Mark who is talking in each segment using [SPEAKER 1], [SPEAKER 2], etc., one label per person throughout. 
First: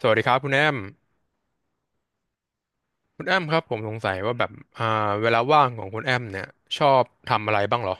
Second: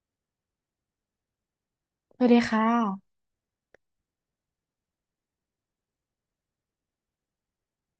[SPEAKER 1] สวัสดีครับคุณแอม
[SPEAKER 2] สวัสดีค่ะ
[SPEAKER 1] คุณแอมครับผมสงสัยว่าแบบอ่าเวลาว่างของคุณแอมเนี่ยชอบทำอะไรบ้างเหรอ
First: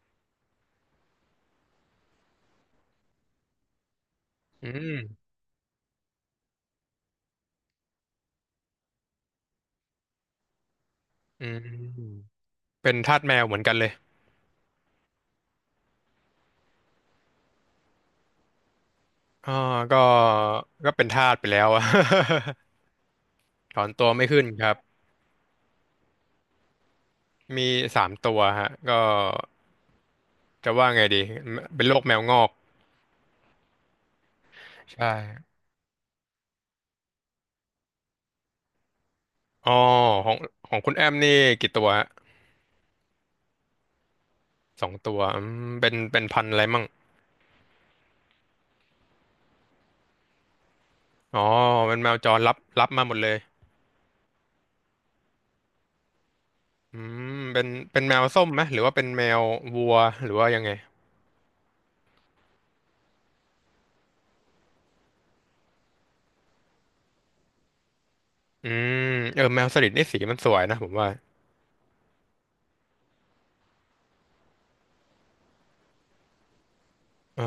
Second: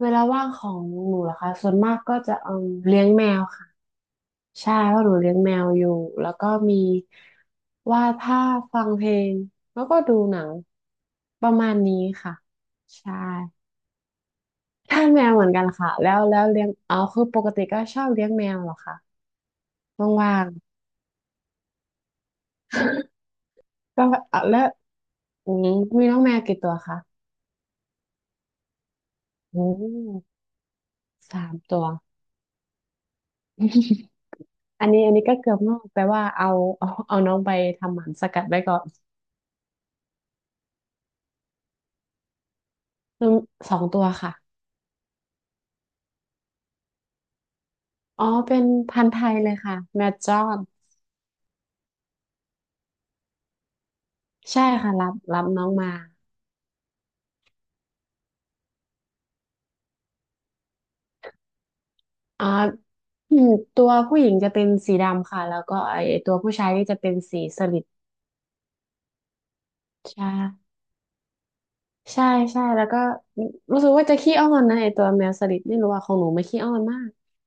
[SPEAKER 2] เวลาว่างของหนูเหรอคะส่วนมากก็จะเอมเลี้ยงแมวค่ะ
[SPEAKER 1] อื
[SPEAKER 2] ใช่เพราะหนู
[SPEAKER 1] ม
[SPEAKER 2] เลี้ยงแมวอยู่แล้วก็มีวาดภาพฟังเพลงแล้วก็ดูหนังป
[SPEAKER 1] อื
[SPEAKER 2] ระมาณนี้
[SPEAKER 1] ม
[SPEAKER 2] ค่ะ
[SPEAKER 1] เป็น
[SPEAKER 2] ใช่
[SPEAKER 1] ทาสแมวเหมือนกันเลย
[SPEAKER 2] ทานแมวเหมือนกันค่ะแล้วเลี้ยงเอาคือปกติก็ชอบเลี้ยงแมวเหรอคะ
[SPEAKER 1] อ่าก็
[SPEAKER 2] ว่าง
[SPEAKER 1] ก็เป็นทาสไปแล้วอะ ถอน
[SPEAKER 2] ๆ ก็
[SPEAKER 1] ตัวไม่
[SPEAKER 2] เอา
[SPEAKER 1] ขึ้น
[SPEAKER 2] แล้ว
[SPEAKER 1] ครับ
[SPEAKER 2] อืมมีน้องแมวกี่ตัวคะ
[SPEAKER 1] มีสามตัวฮะก็
[SPEAKER 2] อืม
[SPEAKER 1] จะว่าไงดี
[SPEAKER 2] สามตั
[SPEAKER 1] เป็
[SPEAKER 2] ว
[SPEAKER 1] นโรคแมวงอก
[SPEAKER 2] อันนี้
[SPEAKER 1] ใช่
[SPEAKER 2] อันนี้ก็เกือบงอกแปลว่าเอาเอาน้องไปทำหมันสกัดไว้ก่อน
[SPEAKER 1] อ๋อของของคุณแอมนี่กี่ตัวฮะ
[SPEAKER 2] อืมสองตัวค่ะ
[SPEAKER 1] สองตัวอืมเป็นพันธุ์อะไรมั่ง
[SPEAKER 2] อ๋อเป็นพันธุ์ไทยเลยค่ะแมดจอน
[SPEAKER 1] อ๋อเป็นแมวจรรับมาหมดเลย
[SPEAKER 2] ใช่ค่ะรับน้องมา
[SPEAKER 1] อืมเป็นแมวส้มไหมหรือว่าเป็นแมววัวหรือว่ายังไง
[SPEAKER 2] อ่าอืมตัวผู้หญิงจะเป็นสีดำค่ะแล้วก็ไอตัวผู้ชายนี่จะเป็นสีสลิด
[SPEAKER 1] อืมเออแมวสลิดนี่สี
[SPEAKER 2] ใช่
[SPEAKER 1] มันสวยนะผมว่า
[SPEAKER 2] ใช่ใช่แล้วก็รู้สึกว่าจะขี้อ้อนนะไอตัวแมวสลิดไม่รู้ว่าของหนูไม่ขี้อ้อนมาก
[SPEAKER 1] อ๋อ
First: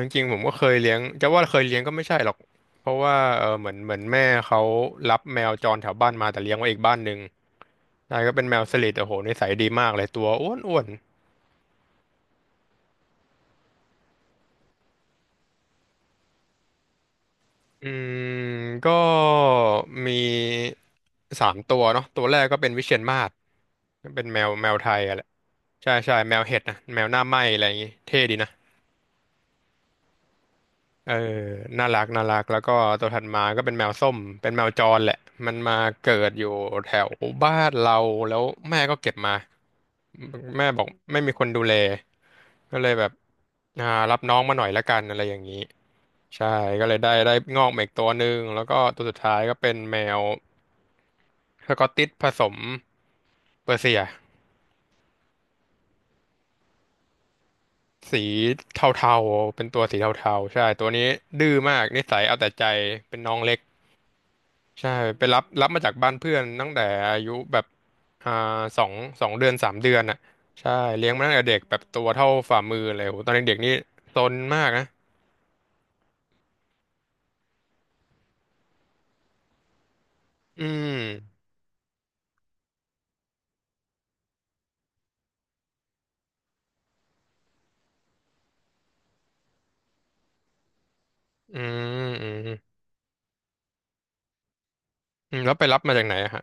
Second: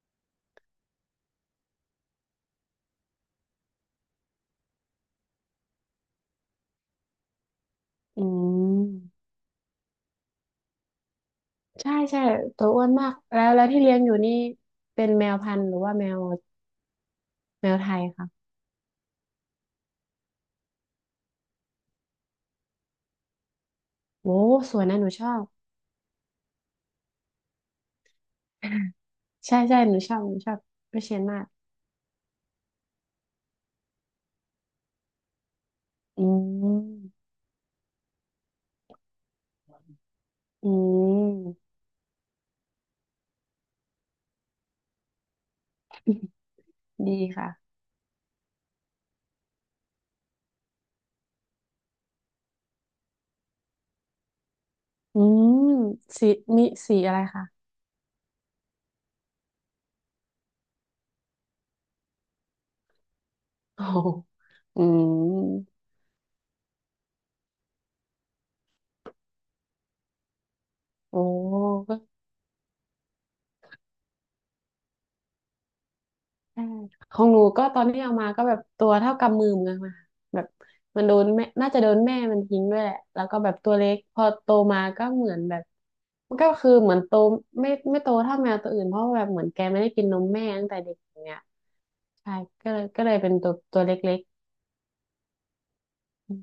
[SPEAKER 1] จริงๆผมก็เคยเลี้ยงจะว่าเคยเลี้ยงก็ไม่ใช่หรอกเพราะว่าเออเหมือนแม่เขารับแมวจรแถวบ้านมาแต่เลี้ยงไว้อีกบ้านหนึ่งนา
[SPEAKER 2] อื
[SPEAKER 1] ยก็เป็นแมวสลิดโอ้โห
[SPEAKER 2] ม
[SPEAKER 1] นิสัยดีมากเลยตัวอ้วนอ้วน
[SPEAKER 2] ใช่ใช่ตัวอ้วนมาก แล้วที่เลี้ยงอยู่นี่เป็นแมวพันธุ์หรือว่าแมว
[SPEAKER 1] อื
[SPEAKER 2] ไทยค่ะ
[SPEAKER 1] มก็มีสามตัวเนาะตัวแรกก็เป็นวิเชียรมาศเป็น
[SPEAKER 2] โอ้
[SPEAKER 1] แมวแม
[SPEAKER 2] ส
[SPEAKER 1] ว
[SPEAKER 2] วย
[SPEAKER 1] ไท
[SPEAKER 2] นะ
[SPEAKER 1] ย
[SPEAKER 2] หนู
[SPEAKER 1] อะแห
[SPEAKER 2] ช
[SPEAKER 1] ละ
[SPEAKER 2] อบ
[SPEAKER 1] ใช่ใช่แมวเห็ดนะแมวหน้าไหม้อะไรอย่างงี้เท่ดีนะ
[SPEAKER 2] ใช่ใช่หนูชอบหนูชอบวิ
[SPEAKER 1] เอ
[SPEAKER 2] เชียรมา
[SPEAKER 1] อ
[SPEAKER 2] ก
[SPEAKER 1] น่ารักน่ารักแล้วก็ตัวถัดมาก็เป็นแมวส้มเป็นแมวจรแหละมันมาเกิ
[SPEAKER 2] อื
[SPEAKER 1] ดอยู่แถ
[SPEAKER 2] ม
[SPEAKER 1] วบ้านเราแล้วแม่ก็เก็บมาแม่
[SPEAKER 2] อื
[SPEAKER 1] บอกไม่มีคนดูแล
[SPEAKER 2] ม
[SPEAKER 1] ก็เลยแบบอ่ารับน้องมาหน่อยละกันอะไรอย่างนี้ใช่ก็เลยได้
[SPEAKER 2] ดี
[SPEAKER 1] ได้
[SPEAKER 2] ค่ะ
[SPEAKER 1] งอกมาอีกตัวหนึ่งแล้วก็ตัวสุดท้ายก็เป็นแมวสกอตติชผสมเปอร์เซีย
[SPEAKER 2] อืมสีมีสีอะไรคะ
[SPEAKER 1] สีเทาๆเป็นตัวสีเทาๆใช่ตัวนี้ดื้อมากนิสัยเอาแต่ใจเป็นน้องเล็ก
[SPEAKER 2] โอ้โหอื
[SPEAKER 1] ใช่ไปรับรั
[SPEAKER 2] ม
[SPEAKER 1] บมาจากบ้านเพื่อนตั้งแต่อายุแบบอ่าสองสองเดือนสามเดือนอ่ะใช่เลี้ยง
[SPEAKER 2] โอ
[SPEAKER 1] มาตั้งแต่เด็กแบบ
[SPEAKER 2] ้
[SPEAKER 1] ตัวเท่าฝ่ามือเลยโหตอนเด็กๆนี่ซนมากนะ
[SPEAKER 2] ใช่ของหนูก็ตอนที่เอามาก็แบบตัวเท่ากำมือมึงอะค่ะแบบ
[SPEAKER 1] อื
[SPEAKER 2] มันโดน
[SPEAKER 1] ม
[SPEAKER 2] แม่น่าจะโดนแม่มันทิ้งด้วยแหละแล้วก็แบบตัวเล็กพอโตมาก็เหมือนแบบมันก็คือเหมือนโตไม่โตเท่าแมวตัวอื่นเพราะว่าแบบเหมือนแกไม่ได้กินนมแม่ตั้งแต่เด็กอย่างเงี้ย
[SPEAKER 1] อืมอื
[SPEAKER 2] ใช่
[SPEAKER 1] ม
[SPEAKER 2] ก็เลยเป็นตัวเล็ก
[SPEAKER 1] อืมแล้วไปรับมาจากไหนอะฮะ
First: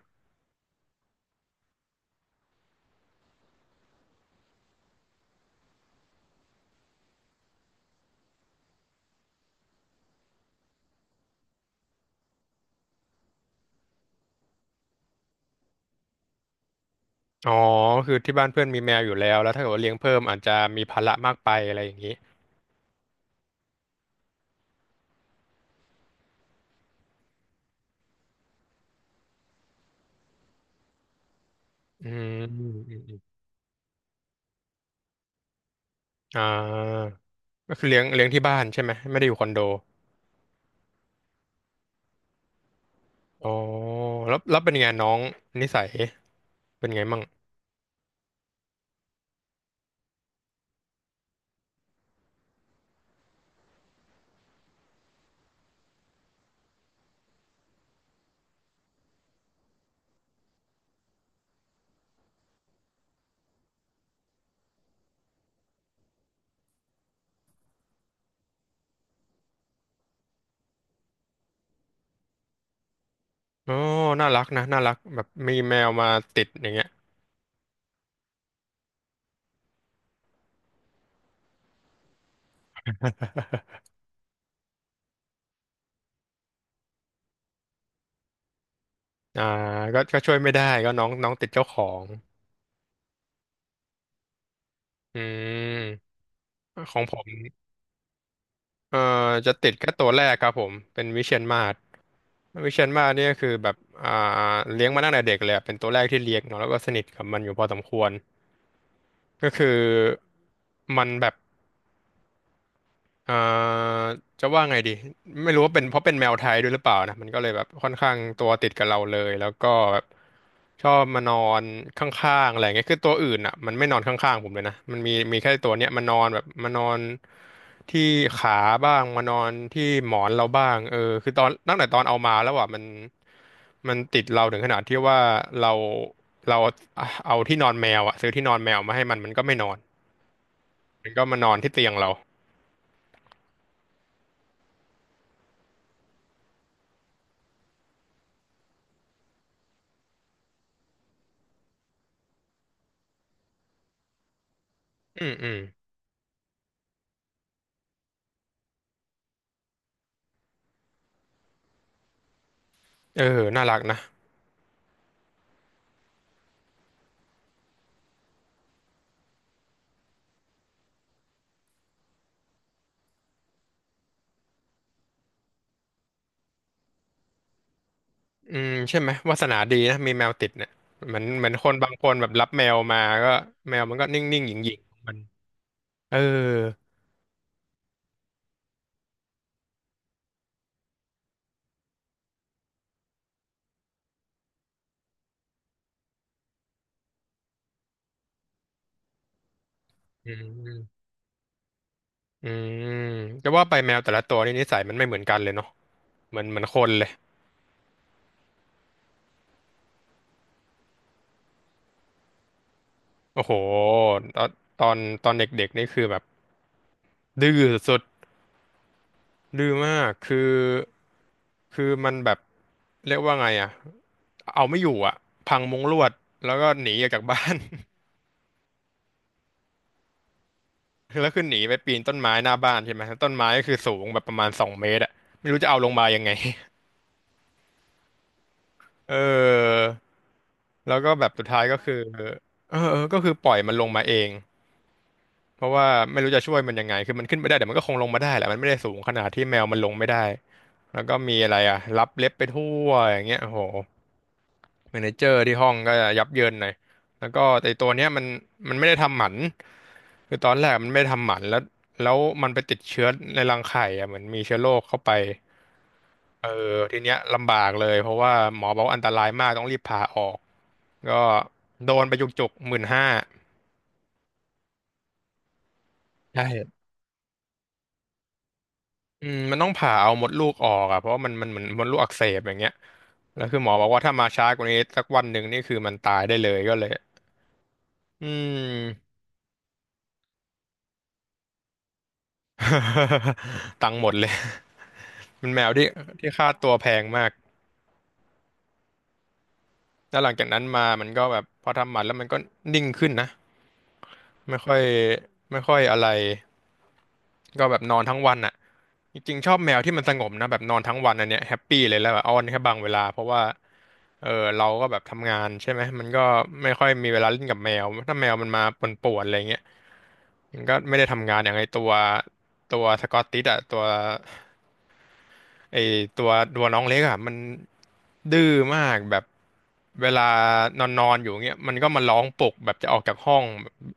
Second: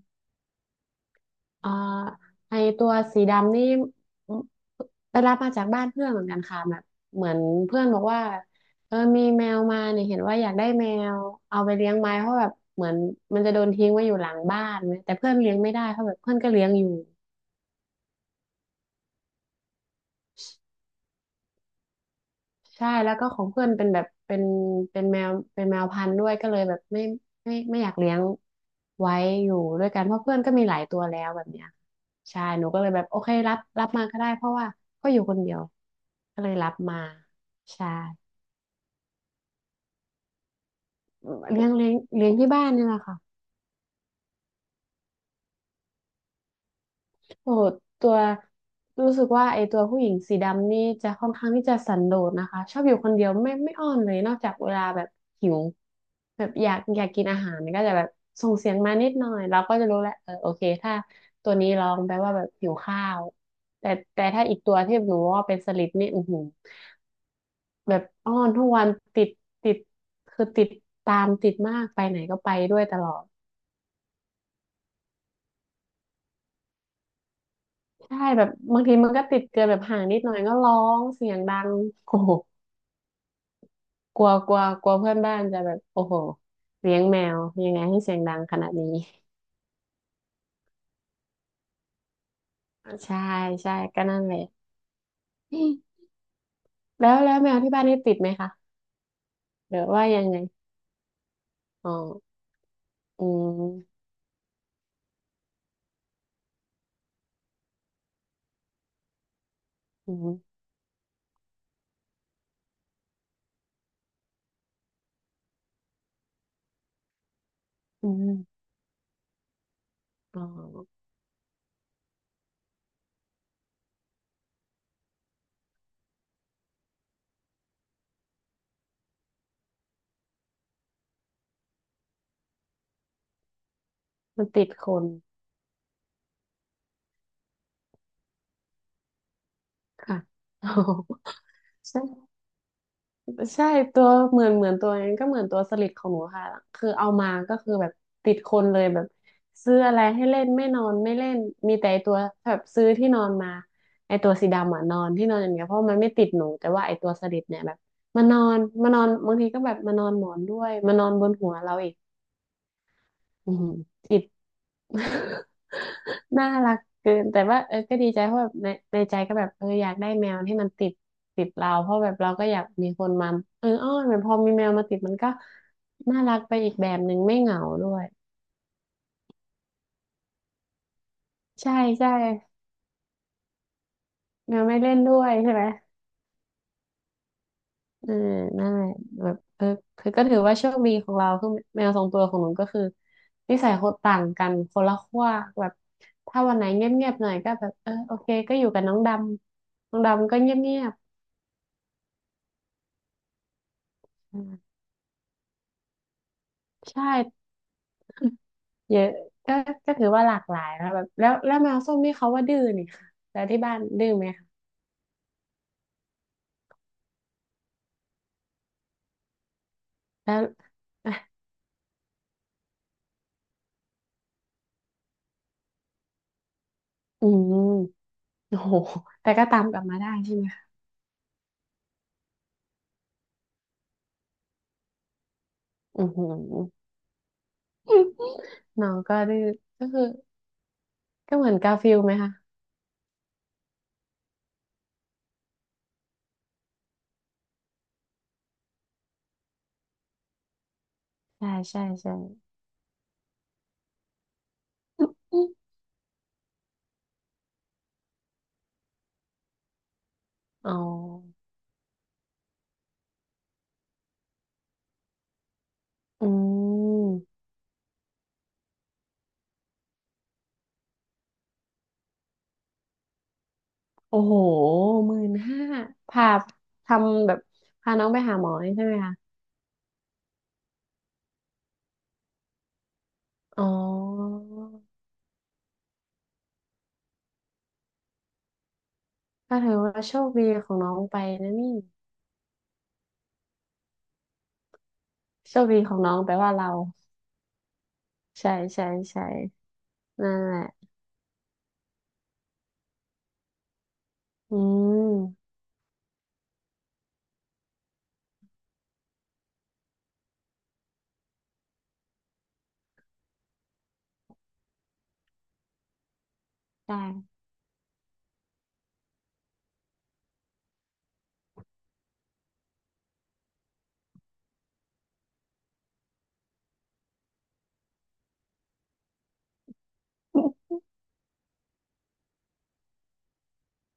[SPEAKER 2] อ่าไอตัวสีดำนี่อไปรับมาจากบ้านเพื่อนเหมือนกันค่ะแบบเหมือนเพื่อนบอกว่าเออมีแมวมาเนี่ยเห็นว่าอยากได้แมวเอาไปเลี้ยงไหมเพราะแบบเหมือนมันจะโดนทิ้งไว้อยู่หลังบ้านแต่เพื่อนเลี้ยงไม่ได้เพราะแบบเพื่อนก็เลี้ยงอยู่
[SPEAKER 1] อ๋อคือที่บ้านเพื่อนมีแมวอยู่แล้วแล้วถ้าเกิดว่าเลี้ยงเพิ่มอาจจะมีภาระมากไปอะไรอย่างนี้
[SPEAKER 2] ใช่แล้วก็ของเพื่อนเป็นแบบเป็นแมวเป็นแมวพันธุ์ด้วยก็เลยแบบไม่อยากเลี้ยงไว้อยู่ด้วยกันเพราะเพื่อนก็มีหลายตัวแล้วแบบเนี้ย
[SPEAKER 1] อืม
[SPEAKER 2] ใช่ห
[SPEAKER 1] อื
[SPEAKER 2] นู
[SPEAKER 1] ม
[SPEAKER 2] ก็เลย
[SPEAKER 1] อืม
[SPEAKER 2] แบบ
[SPEAKER 1] อ
[SPEAKER 2] โอเค
[SPEAKER 1] ม
[SPEAKER 2] รับมาก็ได้เพราะว่าก็อยู่คนเดียวก็
[SPEAKER 1] อ่า
[SPEAKER 2] เลยรับมา
[SPEAKER 1] ก็คื
[SPEAKER 2] ใช่
[SPEAKER 1] อเลี้ยงเลี้ยงที่บ้านใช่ไหมไม่ได้อยู่คอนโด
[SPEAKER 2] เลี้ยงที่บ้านนี่แหละค่ะ
[SPEAKER 1] อ๋อแล้วแล้วเป็นไงน้องนิสัยเป็นไงมั่ง
[SPEAKER 2] โอ้ตัวรู้สึกว่าไอ้ตัวผู้หญิงสีดำนี่จะค่อนข้างที่จะสันโดษนะคะชอบอยู่คนเดียวไม่อ้อนเลยนอกจากเวลาแบบหิวแบบอยากกินอาหารก็จะแบบส่งเสียงมานิดหน่อยเราก็จะรู้แหละเออโอเคถ้าตัวนี้ร้องแปลว่าแบบหิวข้าวแต่แต่ถ้าอีกตัวที่หนูว่าเป็นสลิดนี่อือหือแบบอ้อนทุกวันติดติดคือติดตามติดมากไปไหนก็ไปด้วยตลอด
[SPEAKER 1] โอ้น่ารักนะ น่ารักแบบมีแมวมาติดอย่างเงี้ย
[SPEAKER 2] ใช่แบบบางทีมันก็ติดเกินแบบห่างนิดหน่อยก็ร้องเสียงดังโอ้โห กลัวกลัวกลัวเพื่อนบ้านจะแบบโอ้โหเลี้ยงแมวยังไงให้เสียงดังขนาดนี้
[SPEAKER 1] อ่าก็ก็ช่วยไม่ได้ ก็น้องน้องติดเจ้าของ
[SPEAKER 2] ใช่ใช่ก็นั่นแหละ
[SPEAKER 1] อืม ของ
[SPEAKER 2] แล้
[SPEAKER 1] ผ
[SPEAKER 2] ว
[SPEAKER 1] ม
[SPEAKER 2] แล้วแมวที่บ้านนี่ติดไหมคะ
[SPEAKER 1] เอ่จะติ
[SPEAKER 2] ห
[SPEAKER 1] ด
[SPEAKER 2] รือ
[SPEAKER 1] แค่
[SPEAKER 2] ว่า
[SPEAKER 1] ตัว
[SPEAKER 2] ยั
[SPEAKER 1] แร
[SPEAKER 2] ง
[SPEAKER 1] ก
[SPEAKER 2] ไง
[SPEAKER 1] ครับผม เป็นวิเชียรมาศ
[SPEAKER 2] อ๋อ
[SPEAKER 1] วิเชียรมาศ
[SPEAKER 2] อื
[SPEAKER 1] เนี่ยคือแบบ
[SPEAKER 2] ม
[SPEAKER 1] อ่า เลี้ยงมาตั้งแต่เด็กเลยอะเป็นตัวแรกที่เลี้ยงเนาะแล้วก็สนิทกับมันอยู่พอสมควร ก็คือ
[SPEAKER 2] อืม
[SPEAKER 1] มันแบบ เอ่อจะว่าไงดีไม่รู้ว่าเป็นเพราะเป็นแมวไทยด้วยหรือเปล่านะมันก็เลยแบบค่อน
[SPEAKER 2] อื
[SPEAKER 1] ข้างตัว
[SPEAKER 2] ม
[SPEAKER 1] ติดกับเราเลยแล้วก็แบบ
[SPEAKER 2] อ๋อ
[SPEAKER 1] ชอบมานอนข้างๆอะไรเงี้ยคือตัวอื่นอ่ะมันไม่นอนข้างๆผมเลยนะมันมีแค่ตัวเนี้ยมานอนแบบมานอนที่ขาบ้างมานอนที่หมอนเราบ้างเออคือตอนตั้งแต่ตอนเอามาแล้วอ่ะมันมันติดเรา
[SPEAKER 2] มัน
[SPEAKER 1] ถึง
[SPEAKER 2] ติ
[SPEAKER 1] ข
[SPEAKER 2] ด
[SPEAKER 1] นาด
[SPEAKER 2] ค
[SPEAKER 1] ที่
[SPEAKER 2] น
[SPEAKER 1] ว่าเราเราเอาที่นอนแมวอ่ะซื้อที่นอนแมวมาให้มันมันก็ไม่นอน
[SPEAKER 2] ค่ะ อ๋อ
[SPEAKER 1] มันก็มานอนที่เตียง
[SPEAKER 2] ใช่
[SPEAKER 1] เรา
[SPEAKER 2] ใช่ตัวเหมือนตัวนั้นก็เหมือนตัวสลิดของหนูค่ะคือเอามาก็คือแบบติดคนเลยแบบซื้ออะไรให้เล่นไม่นอนไม่เล่นมีแต่ไอ้ตัวแบบซื้อที่นอนมาไอตัวสีดำอ่ะนอน
[SPEAKER 1] อื
[SPEAKER 2] ที่น
[SPEAKER 1] ม
[SPEAKER 2] อนอ
[SPEAKER 1] อื
[SPEAKER 2] ย่าง
[SPEAKER 1] ม
[SPEAKER 2] เงี้ยเพราะมันไม่ติดหนูแต่ว่าไอตัวสลิดเนี่ยแบบมานอนบางทีก็แบบมานอนหมอนด้วยมานอนบนหัวเราอีก
[SPEAKER 1] เออ
[SPEAKER 2] อือ
[SPEAKER 1] น่า
[SPEAKER 2] หือ
[SPEAKER 1] รักนะ
[SPEAKER 2] จิต น่ารักเกินแต่ว่าเออก็ดีใจเพราะแบบในในใจก็แบบเอออยากได้แมวที่มันติดติดเราเพราะแบบเราก็อยากมีคนมาเอออ้อนเหมือนพอมีแมวมาติดมันก็น่ารักไปอีกแบบหนึ่งไม่เหงาด้วย
[SPEAKER 1] อืมใช่ไหมวาสนาดีนะมีแมวติดเนี่ยเหมือนค
[SPEAKER 2] ใช่
[SPEAKER 1] นบางค
[SPEAKER 2] ใช่
[SPEAKER 1] นแบบรับแมวมาก็แมวมันก็นิ่งๆห
[SPEAKER 2] แมว
[SPEAKER 1] ยิ่
[SPEAKER 2] ไม่
[SPEAKER 1] งๆ
[SPEAKER 2] เล่
[SPEAKER 1] ขอ
[SPEAKER 2] น
[SPEAKER 1] ง
[SPEAKER 2] ด้
[SPEAKER 1] มัน
[SPEAKER 2] วยใช่ไหม
[SPEAKER 1] เออ
[SPEAKER 2] เออนั่นแหละแบบเออคือก็ถือว่าโชคดีของเราคือแมวสองตัวของหนูก็คือนิสัยคนต่างกันคนละขั้วแบบถ้าวันไหนเงียบๆหน่อยก็แบบเออโอเคก็อยู่กับน้องดำน้อง
[SPEAKER 1] อื
[SPEAKER 2] ดำก็เงียบ
[SPEAKER 1] มอืมจะว่าไปแมวแต่ละตัว
[SPEAKER 2] ๆ
[SPEAKER 1] นี่นิสัยมันไม่เหมือนกันเลยเนาะเหมือนคน
[SPEAKER 2] ใช่
[SPEAKER 1] เลย
[SPEAKER 2] เยอะก็ก็ถือว่าหลากหลายนะแบบแล้วแมวส้มนี่เขาว่าดื้อนี่ค่ะแล้
[SPEAKER 1] โอ้
[SPEAKER 2] ว
[SPEAKER 1] โห
[SPEAKER 2] ที่บ้านดื้อไหม
[SPEAKER 1] ตอ
[SPEAKER 2] คะ
[SPEAKER 1] นตอนตอนเด็กๆนี่คือแบบดื้อสุดๆดื้อมาก
[SPEAKER 2] แล้
[SPEAKER 1] คื
[SPEAKER 2] ว
[SPEAKER 1] อ
[SPEAKER 2] อ่ะ
[SPEAKER 1] มันแบบเรียกว่าไงอะเอาไม่อยู่อะพังมุ้งลวดแล้วก็หนีออกจาก
[SPEAKER 2] อื
[SPEAKER 1] บ้าน
[SPEAKER 2] มโอ้โหแต่ก็ตามกลับมาได้ใช่ไหมคะ
[SPEAKER 1] คือแล้วคือหนีไปปีนต้นไม้หน้าบ้านใช่ไหมต้นไม้ก็คือสูงแบบประมาณ2 เมตรอะไม่รู้จะเอาลง
[SPEAKER 2] อื
[SPEAKER 1] มา
[SPEAKER 2] อ
[SPEAKER 1] ยัง
[SPEAKER 2] หื
[SPEAKER 1] ไง
[SPEAKER 2] อน้อง ก็ดื้อ
[SPEAKER 1] เออ
[SPEAKER 2] ก็คือ
[SPEAKER 1] แล้วก็แบบ
[SPEAKER 2] ก็
[SPEAKER 1] สุ
[SPEAKER 2] เห
[SPEAKER 1] ด
[SPEAKER 2] มือน
[SPEAKER 1] ท้าย
[SPEAKER 2] กา
[SPEAKER 1] ก็
[SPEAKER 2] ฟิ
[SPEAKER 1] คื
[SPEAKER 2] ล
[SPEAKER 1] อ
[SPEAKER 2] ไหมคะ
[SPEAKER 1] เออเออก็คือปล่อยมันลงมาเอง เพราะว่าไม่รู้จะช่วยมันยังไง คือมันขึ้นไปได้แต่มันก็คงลงมาได้แหละมันไม่ได้สูงขนาดที่แมวมันลงไม่ได้แล้วก็มี
[SPEAKER 2] ใช่
[SPEAKER 1] อะไรอ่ะ
[SPEAKER 2] ใช่
[SPEAKER 1] รับ
[SPEAKER 2] ใช่
[SPEAKER 1] เล็บไปทั่วอย่างเงี้ยโอ้โหเมเนเจอร์ที่ห้องก็ยับเยินหน่อยแล้วก็แต่ตัวเนี้ยมันมันไม่ได้ทำหมันคือตอนแร
[SPEAKER 2] อ๋
[SPEAKER 1] กมันไม่ได้ทำห
[SPEAKER 2] อ
[SPEAKER 1] มันแล้วแล้วมันไปติดเชื้อในรังไข่อ่ะเหมือนมีเชื้อโรคเข้าไป
[SPEAKER 2] อื
[SPEAKER 1] เออทีเนี้ย
[SPEAKER 2] ม
[SPEAKER 1] ลำบากเลยเพราะว่าหมอบอกว่าอันตรายมากต้องรีบผ่าออกก็โดนไปจุกๆ15,000
[SPEAKER 2] โอ้โห15,000พา
[SPEAKER 1] ใช่
[SPEAKER 2] ทำแบบพาน้องไปหาหมอนี่ใช่ไหมคะ
[SPEAKER 1] อืมมันต้องผ่าเอามดลูกออกอ่ะเพราะว่ามันเหมือนมดลูกอักเสบอย่างเงี้ยแล้วคือ
[SPEAKER 2] อ๋อ
[SPEAKER 1] หมอบอกว่าถ้ามาช้ากว่านี้สักวันหนึ่งนี่คือมันตายได้เลยก็เลยอืม
[SPEAKER 2] ก็ถือว่าโชคดีของน้องไปนะนี่
[SPEAKER 1] ตังค์หมดเลย มัน
[SPEAKER 2] โช
[SPEAKER 1] แม
[SPEAKER 2] ค
[SPEAKER 1] ว
[SPEAKER 2] ดี
[SPEAKER 1] ที่
[SPEAKER 2] ของน้อง
[SPEAKER 1] ที่
[SPEAKER 2] แปล
[SPEAKER 1] ค่า
[SPEAKER 2] ว่า
[SPEAKER 1] ตั
[SPEAKER 2] เรา
[SPEAKER 1] วแพงมาก
[SPEAKER 2] ใช่ใช่ใช่
[SPEAKER 1] แล้วห
[SPEAKER 2] นั่
[SPEAKER 1] ลัง
[SPEAKER 2] น
[SPEAKER 1] จาก
[SPEAKER 2] แห
[SPEAKER 1] นั้
[SPEAKER 2] ละ
[SPEAKER 1] นมามันก็แบบพอทำหมันแล้วมันก็นิ่งขึ้นนะ
[SPEAKER 2] อื
[SPEAKER 1] ไม่ค่อย
[SPEAKER 2] ม
[SPEAKER 1] ไม่ค่อยอะไร ก็แบบนอนทั้งวันอ่ะจริงๆชอบแมวที่มันสงบนะแบบนอนทั้งวันอันเนี้ยแฮปปี้เลยแล้วแบบอ้อนแค่บางเวลาเพราะว่าเออเราก็แบบทำงานใช่ไหมมันก็ไม่ค่อย
[SPEAKER 2] ใช่
[SPEAKER 1] มีเวลาเล่นกับแมวถ้าแมวมันมาป่วนๆอะไรเงี้ยมันก็ไม่ได้ทำงานอย่างไอตัวสกอตติชอะตัว ไอตัวตัวน้องเล็กอ่ะมันดื้อมากแบบเวลา นอนนอนอยู่เงี้ยมันก็มาร้องปลุกแบบจะออกจากห้อง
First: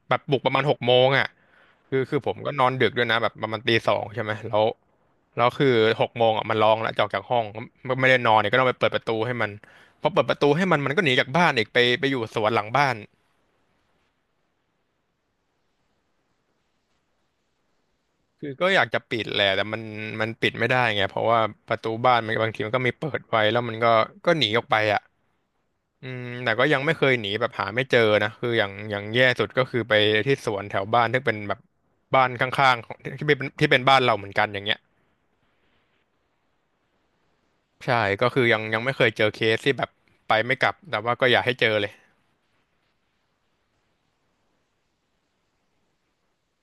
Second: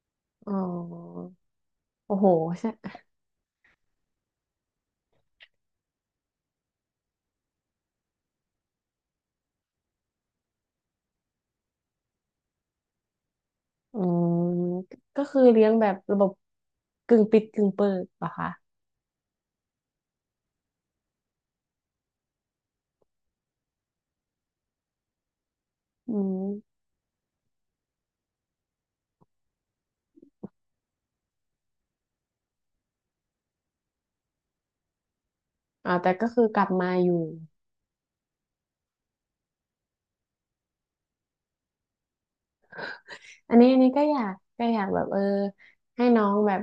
[SPEAKER 1] แบบปลุกป
[SPEAKER 2] อ๋อ
[SPEAKER 1] ระมาณหกโมงอ่ะคือ
[SPEAKER 2] โอ้
[SPEAKER 1] คือ
[SPEAKER 2] โห
[SPEAKER 1] ผมก็นอ
[SPEAKER 2] ใช่
[SPEAKER 1] นดึกด้วยนะแบบประมาณตี 2ใช่ไหมแล้วแล้วคือหกโมงอ่ะมันร้องแล้วจะออกจากห้องมันไม่ได้นอนเนี่ยก็ต้องไปเปิดประตูให้มันพอเปิดประตูให้มันมันก็หนีจากบ้านอีกไปอยู่สวนหลังบ้าน
[SPEAKER 2] อืมก็คือเลี้ยงแบบระบบกึ่งปิดกึ่งเปิดเหรอคะ
[SPEAKER 1] คือก็อยากจะปิดแหละแต่มันมันปิดไม่ได้ไงเพราะว่าประตูบ้านมันบางทีมันก็มีเปิดไว้แล้วมันก็หนีออกไปอ่ะ อื
[SPEAKER 2] อื
[SPEAKER 1] มแต่ก็ยั
[SPEAKER 2] ม
[SPEAKER 1] งไม่เคยหนีแบบหาไม่เจอนะคืออย่างแย่สุดก็คือไปที่สวนแถวบ้านที่เป็นแบบบ้านข้างๆของที่เป็นบ้านเราเหมือนกันอย่างเงี้ย
[SPEAKER 2] อ่าแต่ก็คือกลับมาอยู่
[SPEAKER 1] ใช่ก็คือยังไม่เคยเจอเคสที่แบบไปไม่กลับแต่ว่าก็อยากให้เจอเลย
[SPEAKER 2] อันนี้ก็อยากก็อยากแบบเออให้น้องแบบ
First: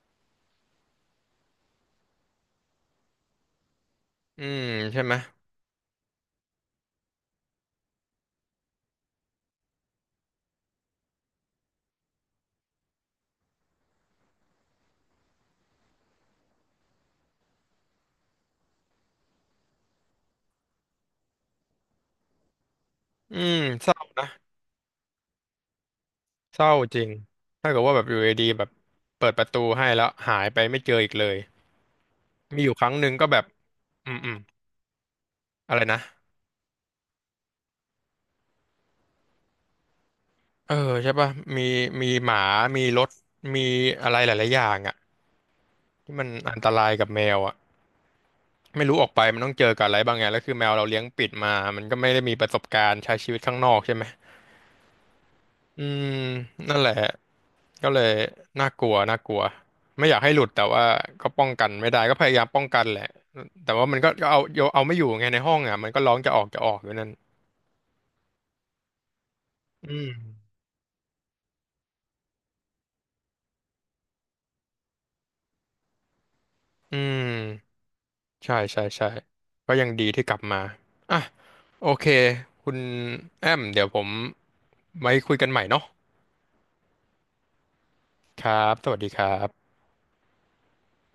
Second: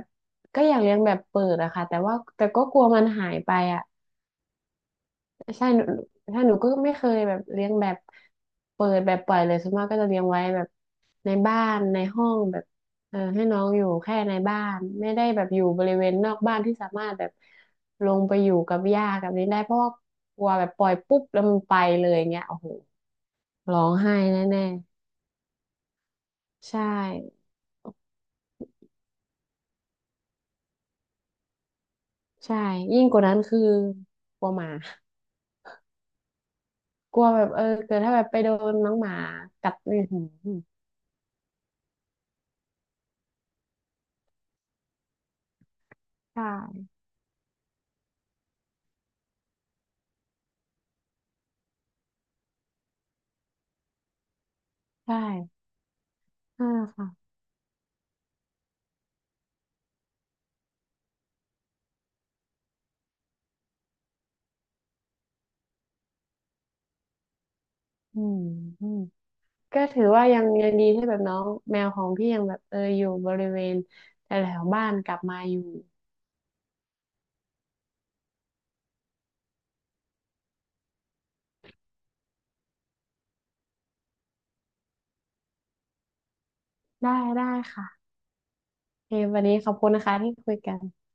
[SPEAKER 2] ก็อยากเลี้ยงแบบเปิดอะค่ะแต่ว่าแต่ก็กลัวมันหายไปอะ
[SPEAKER 1] อืมใช่ไหม
[SPEAKER 2] ใช่หนูก็ไม่เคยแบบเลี้ยงแบบเปิดแบบปล่อยเลยส่วนมากก็จะเลี้ยงไว้แบบในบ้านในห้องแบบเออให้น้องอยู่แค่ในบ้านไม่ได้แบบอยู่บริเวณนอกบ้านที่สามารถแบบลงไปอยู่กับหญ้ากับนี้ได้เพราะว่ากลัวแบบปล่อยปุ๊บแล้วมันไปเลยอย่างเงี้ยโอ้โห
[SPEAKER 1] อืม
[SPEAKER 2] ร้อ
[SPEAKER 1] เศ
[SPEAKER 2] ง
[SPEAKER 1] ร้า
[SPEAKER 2] ไห้
[SPEAKER 1] นะ
[SPEAKER 2] แน่
[SPEAKER 1] เศ
[SPEAKER 2] ๆ
[SPEAKER 1] ร้า
[SPEAKER 2] ใช่
[SPEAKER 1] จริงถ้าเกิดว่าแบบอยู่ดีๆแบบเปิดประตูให้แล้วหายไปไม่เจออีกเลย
[SPEAKER 2] ใช่
[SPEAKER 1] มีอยู่ครั้ง
[SPEAKER 2] ยิ่
[SPEAKER 1] ห
[SPEAKER 2] ง
[SPEAKER 1] นึ่ง
[SPEAKER 2] กว่า
[SPEAKER 1] ก็
[SPEAKER 2] นั้
[SPEAKER 1] แบ
[SPEAKER 2] น
[SPEAKER 1] บ
[SPEAKER 2] คือ
[SPEAKER 1] อืมอืม
[SPEAKER 2] กลัวหมา
[SPEAKER 1] อะไรนะ
[SPEAKER 2] กลัวแบบเออเกิดถ้าแบบไปโดนน้องหมากัดนี่อืม
[SPEAKER 1] เออใช่ป่ะมีมีหมามีรถมีอะไรหลายๆอย่างอ่ะ ที่มัน
[SPEAKER 2] ใช
[SPEAKER 1] อันตรา
[SPEAKER 2] ่
[SPEAKER 1] ยกับแมวอ่ะไม่รู้ออกไปมันต้องเจอกับอะไรบ้างไงแล้วคือแมวเราเลี้ยงปิดมามันก็ไม่ได้มีประสบการณ์ใช้ชีวิตข้างนอกใช่ไหม
[SPEAKER 2] ใช่
[SPEAKER 1] อืม
[SPEAKER 2] ใช่
[SPEAKER 1] นั่นแหละ
[SPEAKER 2] ค่ะ
[SPEAKER 1] ก็เลยน่ากลัวน่ากลัวไม่อยากให้หลุดแต่ว่าก็ป้องกันไม่ได้ก็พยายามป้องกันแหละแต่ว่ามันก็เอาโยเอาไม่อยู่ไงในห้องอ่ะมันก็ร้องจะออกอยู่นั่น
[SPEAKER 2] อืมอืม ก็
[SPEAKER 1] อื
[SPEAKER 2] ถือ
[SPEAKER 1] ม
[SPEAKER 2] ว่ายังดีที่แบบน้องแมวของพี่ยังแบบเอออยู่บริเวณแถวๆบ้านกลับมาอยู่
[SPEAKER 1] อืมใช่ใช่ใช่ก็ยังดีที่กลับมาอ่ะโอเคคุณแอมเดี๋ยวผมไว้คุยกันใหม่เนาะ
[SPEAKER 2] ได้ได้ค่ะ
[SPEAKER 1] ครับสวัส
[SPEAKER 2] โอ
[SPEAKER 1] ดี
[SPEAKER 2] เค
[SPEAKER 1] ครั
[SPEAKER 2] วันนี้
[SPEAKER 1] บ
[SPEAKER 2] ขอบคุณนะคะที่คุยกัน